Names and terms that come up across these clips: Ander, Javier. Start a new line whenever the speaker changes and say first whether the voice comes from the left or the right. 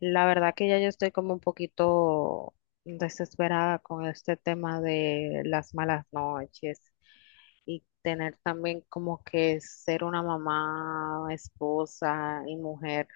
left: La verdad que ya yo estoy como un poquito desesperada con este tema de las malas noches y tener también como que ser una mamá, esposa y mujer,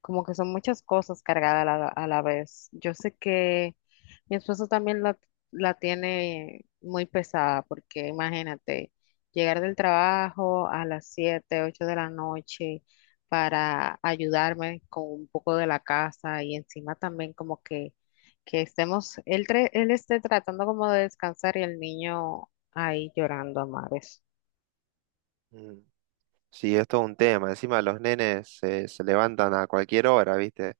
left: como que son muchas cosas cargadas a la vez. Yo sé que mi esposo también la tiene muy pesada, porque imagínate, llegar del trabajo a las 7, 8 de la noche para ayudarme con un poco de la casa y encima también como que estemos, él, él esté tratando como de descansar y el niño ahí llorando a mares.
right: Mm. Sí, es todo un tema. Encima los nenes se levantan a cualquier hora, ¿viste?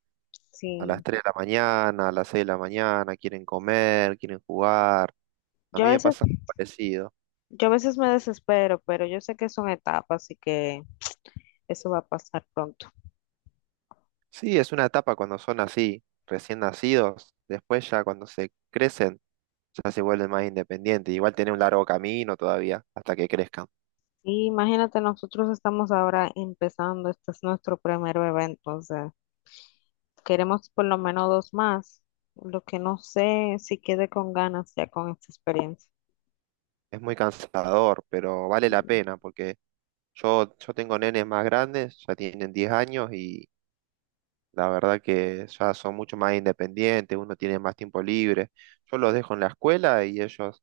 right: A las
left: Sí,
right: 3 de la mañana, a las 6 de la mañana, quieren comer, quieren jugar. A
left: yo a
right: mí me
left: veces,
right: pasa algo parecido.
left: yo a veces me desespero, pero yo sé que son etapas, así que eso va a pasar pronto.
right: Sí, es una etapa cuando son así, recién nacidos. Después ya cuando se crecen, ya se vuelven más independientes. Igual tienen un largo camino todavía hasta que crezcan.
left: Y imagínate, nosotros estamos ahora empezando, este es nuestro primer bebé, entonces queremos por lo menos dos más, lo que no sé si quede con ganas ya con esta experiencia.
right: Es muy cansador, pero vale
left: Y,
right: la pena porque yo tengo nenes más grandes, ya tienen 10 años, y la verdad que ya son mucho más independientes, uno tiene más tiempo libre. Yo los dejo en la escuela y ellos,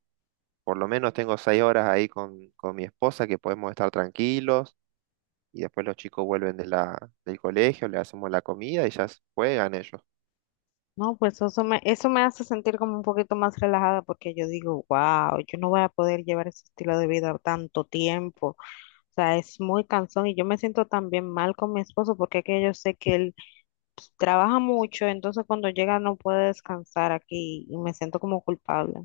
right: por lo menos tengo 6 horas ahí con mi esposa que podemos estar tranquilos, y después los chicos vuelven de del colegio, le hacemos la comida y ya juegan ellos.
left: No, pues eso me hace sentir como un poquito más relajada porque yo digo, wow, yo no voy a poder llevar ese estilo de vida tanto tiempo. O sea, es muy cansón y yo me siento también mal con mi esposo porque es que yo sé que él trabaja mucho, entonces cuando llega no puede descansar aquí y me siento como culpable.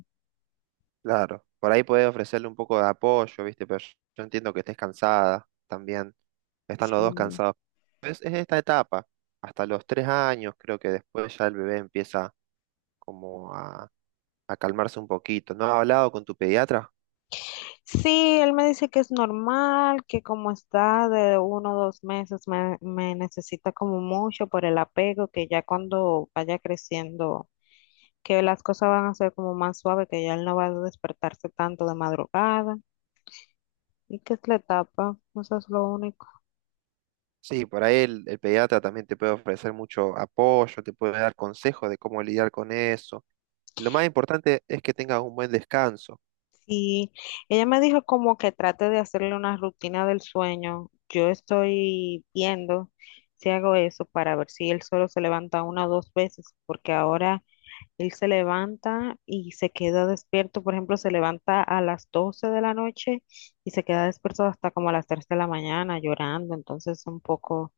right: Claro, por ahí podés ofrecerle un poco de apoyo, ¿viste? Pero yo entiendo que estés cansada también. Están los dos
left: Sí.
right: cansados. Es esta etapa, hasta los 3 años, creo que después ya el bebé empieza como a calmarse un poquito. ¿No has hablado con tu pediatra?
left: Sí, él me dice que es normal, que como está de uno o dos meses me necesita como mucho por el apego, que ya cuando vaya creciendo, que las cosas van a ser como más suaves, que ya él no va a despertarse tanto de madrugada y que es la etapa, eso es lo único.
right: Sí, por ahí el pediatra también te puede ofrecer mucho apoyo, te puede dar consejos de cómo lidiar con eso. Lo más importante es que tengas un buen descanso.
left: Sí, ella me dijo como que trate de hacerle una rutina del sueño. Yo estoy viendo si hago eso para ver si él solo se levanta una o dos veces, porque ahora él se levanta y se queda despierto. Por ejemplo, se levanta a las 12 de la noche y se queda despierto hasta como a las 3 de la mañana llorando. Entonces, un poco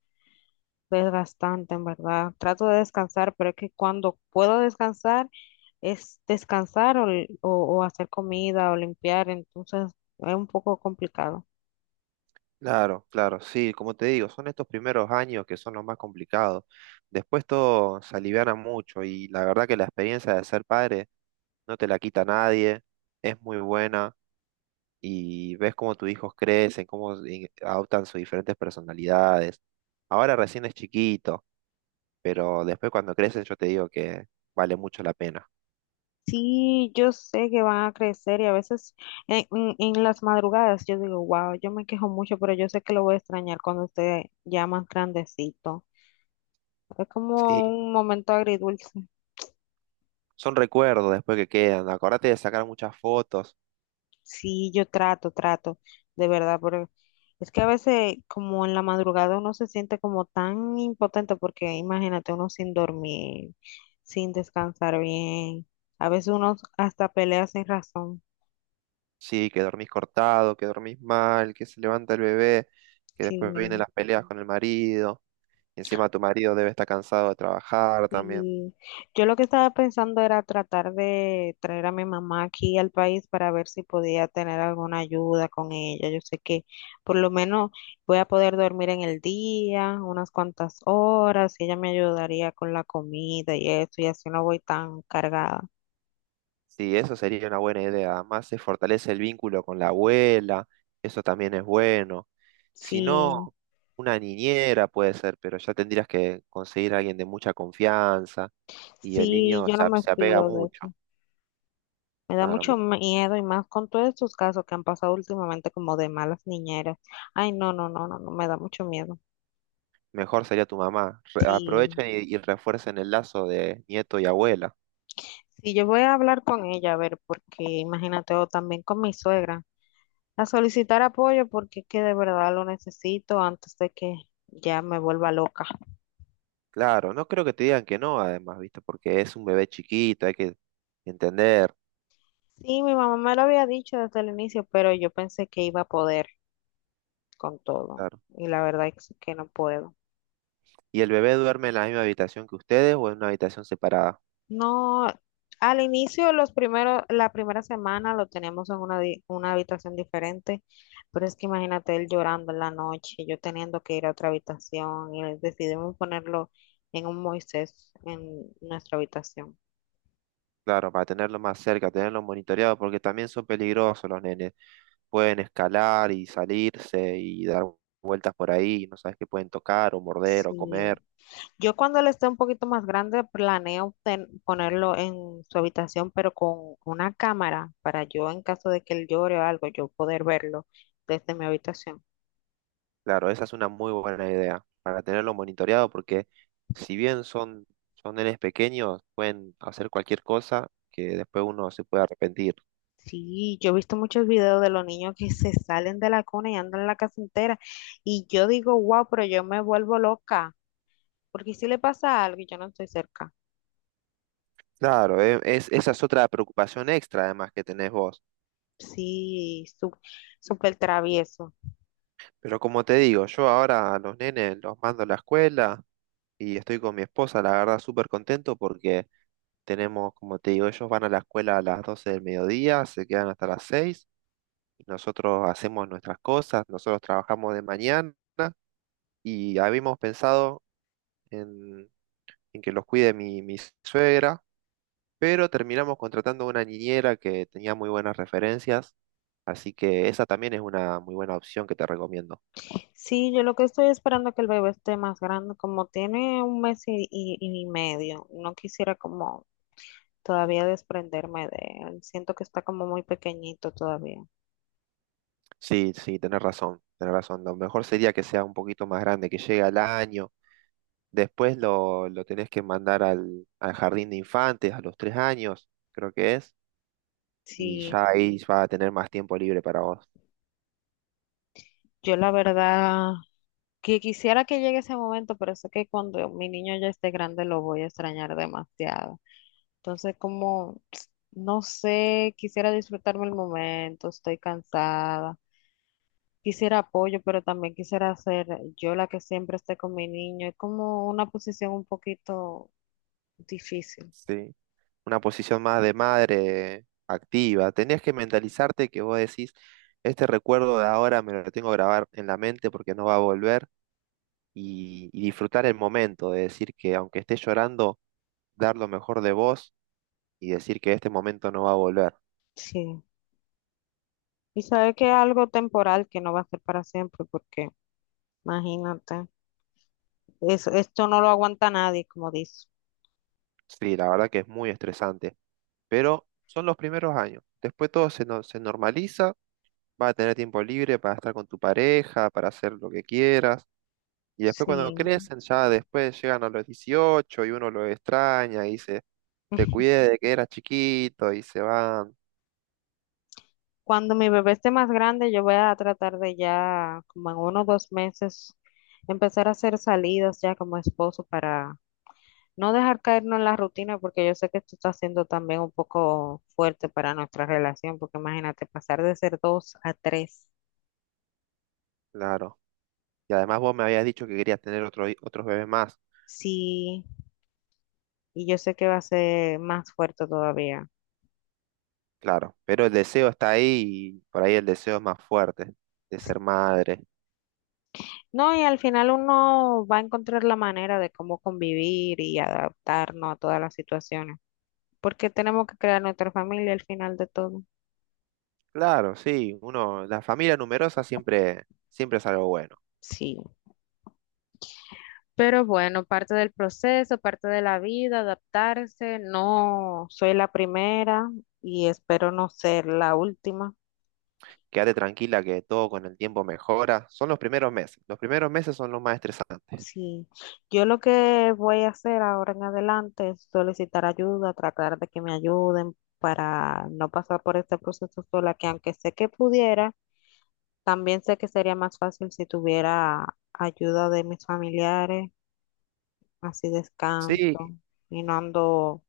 left: es bastante, en verdad. Trato de descansar, pero es que cuando puedo descansar es descansar o hacer comida o limpiar, entonces es un poco complicado.
right: Claro, claro, sí, como te digo, son estos primeros años que son los más complicados. Después todo se aliviana mucho y la verdad que la experiencia de ser padre no te la quita nadie, es muy buena. Y ves cómo tus hijos crecen, cómo adoptan sus diferentes personalidades. Ahora recién es chiquito, pero después cuando crecen yo te digo que vale mucho la pena.
left: Sí, yo sé que van a crecer y a veces en las madrugadas yo digo, wow, yo me quejo mucho, pero yo sé que lo voy a extrañar cuando esté ya más grandecito. Es como
right: Sí,
left: un momento agridulce.
right: son recuerdos después que quedan. Acordate de sacar muchas fotos.
left: Sí, yo trato, trato, de verdad, pero es que a veces como en la madrugada uno se siente como tan impotente porque imagínate uno sin dormir, sin descansar bien, a veces uno hasta pelea sin razón.
right: Sí, que dormís cortado, que dormís mal, que se levanta el bebé, que
left: Sí.
right: después vienen las peleas con el marido. Y encima tu marido debe estar cansado de trabajar también.
left: Sí, yo lo que estaba pensando era tratar de traer a mi mamá aquí al país para ver si podía tener alguna ayuda con ella. Yo sé que por lo menos voy a poder dormir en el día unas cuantas horas y ella me ayudaría con la comida y eso, y así no voy tan cargada.
right: Sí, eso sería una buena idea. Además, se fortalece el vínculo con la abuela, eso también es bueno. Si no,
left: Sí,
right: una niñera puede ser, pero ya tendrías que conseguir a alguien de mucha confianza, y el
left: sí,
right: niño
left: yo
right: se,
left: no me
right: se apega
left: fío de
right: mucho.
left: eso. Me da
right: Claro,
left: mucho miedo y más con todos estos casos que han pasado últimamente como de malas niñeras. Ay, no, no, no, no, no, me da mucho miedo.
right: mejor sería tu mamá.
left: Sí.
right: Aprovechen y refuercen el lazo de nieto y abuela.
left: Sí, yo voy a hablar con ella, a ver, porque imagínate, o también con mi suegra, a solicitar apoyo porque es que de verdad lo necesito antes de que ya me vuelva loca.
right: Claro, no creo que te digan que no, además, ¿viste? Porque es un bebé chiquito, hay que entender.
left: Sí, mi mamá me lo había dicho desde el inicio, pero yo pensé que iba a poder con todo
right: Claro.
left: y la verdad es que no puedo.
right: ¿Y el bebé duerme en la misma habitación que ustedes o en una habitación separada?
left: No, al inicio, los primeros, la primera semana lo tenemos en una, una habitación diferente, pero es que imagínate él llorando en la noche, yo teniendo que ir a otra habitación decidimos ponerlo en un Moisés en nuestra habitación.
right: Claro, para tenerlo más cerca, tenerlo monitoreado, porque también son peligrosos los nenes. Pueden escalar y salirse y dar vueltas por ahí, y no sabes qué pueden tocar o morder o
left: Sí.
right: comer.
left: Yo cuando él esté un poquito más grande planeo ponerlo en su habitación, pero con una cámara para yo en caso de que él llore o algo, yo poder verlo desde mi habitación.
right: Claro, esa es una muy buena idea, para tenerlo monitoreado, porque si bien son nenes pequeños, pueden hacer cualquier cosa que después uno se puede arrepentir.
left: Sí, yo he visto muchos videos de los niños que se salen de la cuna y andan en la casa entera. Y yo digo, wow, pero yo me vuelvo loca. Porque si le pasa algo y yo no estoy cerca.
right: Claro, esa es otra preocupación extra además que tenés vos.
left: Sí, súper travieso.
right: Pero como te digo, yo ahora a los nenes los mando a la escuela y estoy con mi esposa, la verdad, súper contento porque tenemos, como te digo, ellos van a la escuela a las 12 del mediodía, se quedan hasta las 6 y nosotros hacemos nuestras cosas, nosotros trabajamos de mañana y habíamos pensado en, en que los cuide mi suegra, pero terminamos contratando una niñera que tenía muy buenas referencias, así que esa también es una muy buena opción que te recomiendo.
left: Sí, yo lo que estoy esperando es que el bebé esté más grande. Como tiene un mes y medio, no quisiera como todavía desprenderme de él. Siento que está como muy pequeñito todavía.
right: Sí, sí, tenés razón, tenés razón. Lo mejor sería que sea un poquito más grande, que llegue al año. Después lo tenés que mandar al jardín de infantes a los 3 años, creo que es, y
left: Sí,
right: ya ahí va a tener más tiempo libre para vos.
left: yo la verdad que quisiera que llegue ese momento, pero sé que cuando mi niño ya esté grande lo voy a extrañar demasiado. Entonces, como, no sé, quisiera disfrutarme el momento, estoy cansada, quisiera apoyo, pero también quisiera ser yo la que siempre esté con mi niño. Es como una posición un poquito difícil.
right: Sí. Una posición más de madre activa. Tenés que mentalizarte que vos decís, este recuerdo de ahora me lo tengo que grabar en la mente porque no va a volver y disfrutar el momento, de decir que aunque estés llorando, dar lo mejor de vos y decir que este momento no va a volver.
left: Sí. Y sabe que es algo temporal que no va a ser para siempre, porque imagínate, eso, esto no lo aguanta nadie, como dice.
right: Sí, la verdad que es muy estresante, pero son los primeros años. Después todo se, no- se normaliza, vas a tener tiempo libre para estar con tu pareja, para hacer lo que quieras. Y después cuando
left: Sí.
right: crecen, ya después llegan a los 18 y uno lo extraña y dice, te cuidé de que eras chiquito y se van.
left: Cuando mi bebé esté más grande, yo voy a tratar de ya, como en uno o dos meses, empezar a hacer salidas ya como esposo para no dejar caernos en la rutina, porque yo sé que esto está siendo también un poco fuerte para nuestra relación, porque imagínate pasar de ser dos a tres,
right: Claro. Y además vos me habías dicho que querías tener otros bebés más.
left: sí, y yo sé que va a ser más fuerte todavía.
right: Claro. Pero el deseo está ahí y por ahí el deseo es más fuerte de ser madre.
left: No, y al final uno va a encontrar la manera de cómo convivir y adaptarnos a todas las situaciones, porque tenemos que crear nuestra familia al final de todo.
right: Claro, sí, uno, la familia numerosa siempre, siempre es algo bueno.
left: Sí. Pero bueno, parte del proceso, parte de la vida, adaptarse. No soy la primera y espero no ser la última.
right: Quédate tranquila que todo con el tiempo mejora. Son los primeros meses. Los primeros meses son los más estresantes.
left: Sí, yo lo que voy a hacer ahora en adelante es solicitar ayuda, tratar de que me ayuden para no pasar por este proceso sola, que aunque sé que pudiera, también sé que sería más fácil si tuviera ayuda de mis familiares, así
right: Sí,
left: descanso y no ando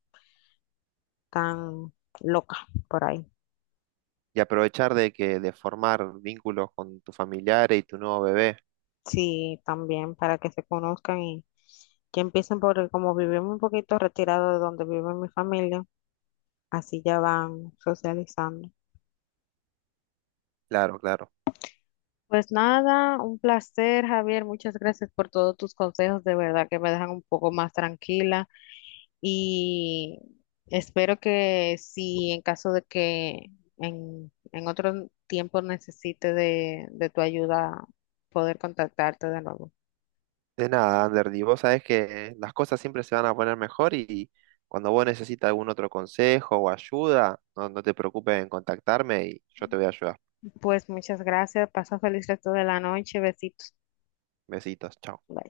left: tan loca por ahí.
right: y aprovechar de que de formar vínculos con tus familiares y tu nuevo bebé.
left: Sí, también para que se conozcan y que empiecen por, como vivimos un poquito retirado de donde vive mi familia, así ya van socializando.
right: Claro, claro.
left: Pues nada, un placer, Javier. Muchas gracias por todos tus consejos. De verdad que me dejan un poco más tranquila y espero que si en caso de que en otro tiempo necesite de tu ayuda, poder contactarte de nuevo.
right: De nada, Ander, y vos sabés que las cosas siempre se van a poner mejor y cuando vos necesitas algún otro consejo o ayuda, no, no te preocupes en contactarme y yo te voy a ayudar.
left: Pues muchas gracias. Pasa feliz resto de la noche. Besitos.
right: Besitos, chao.
left: Bye.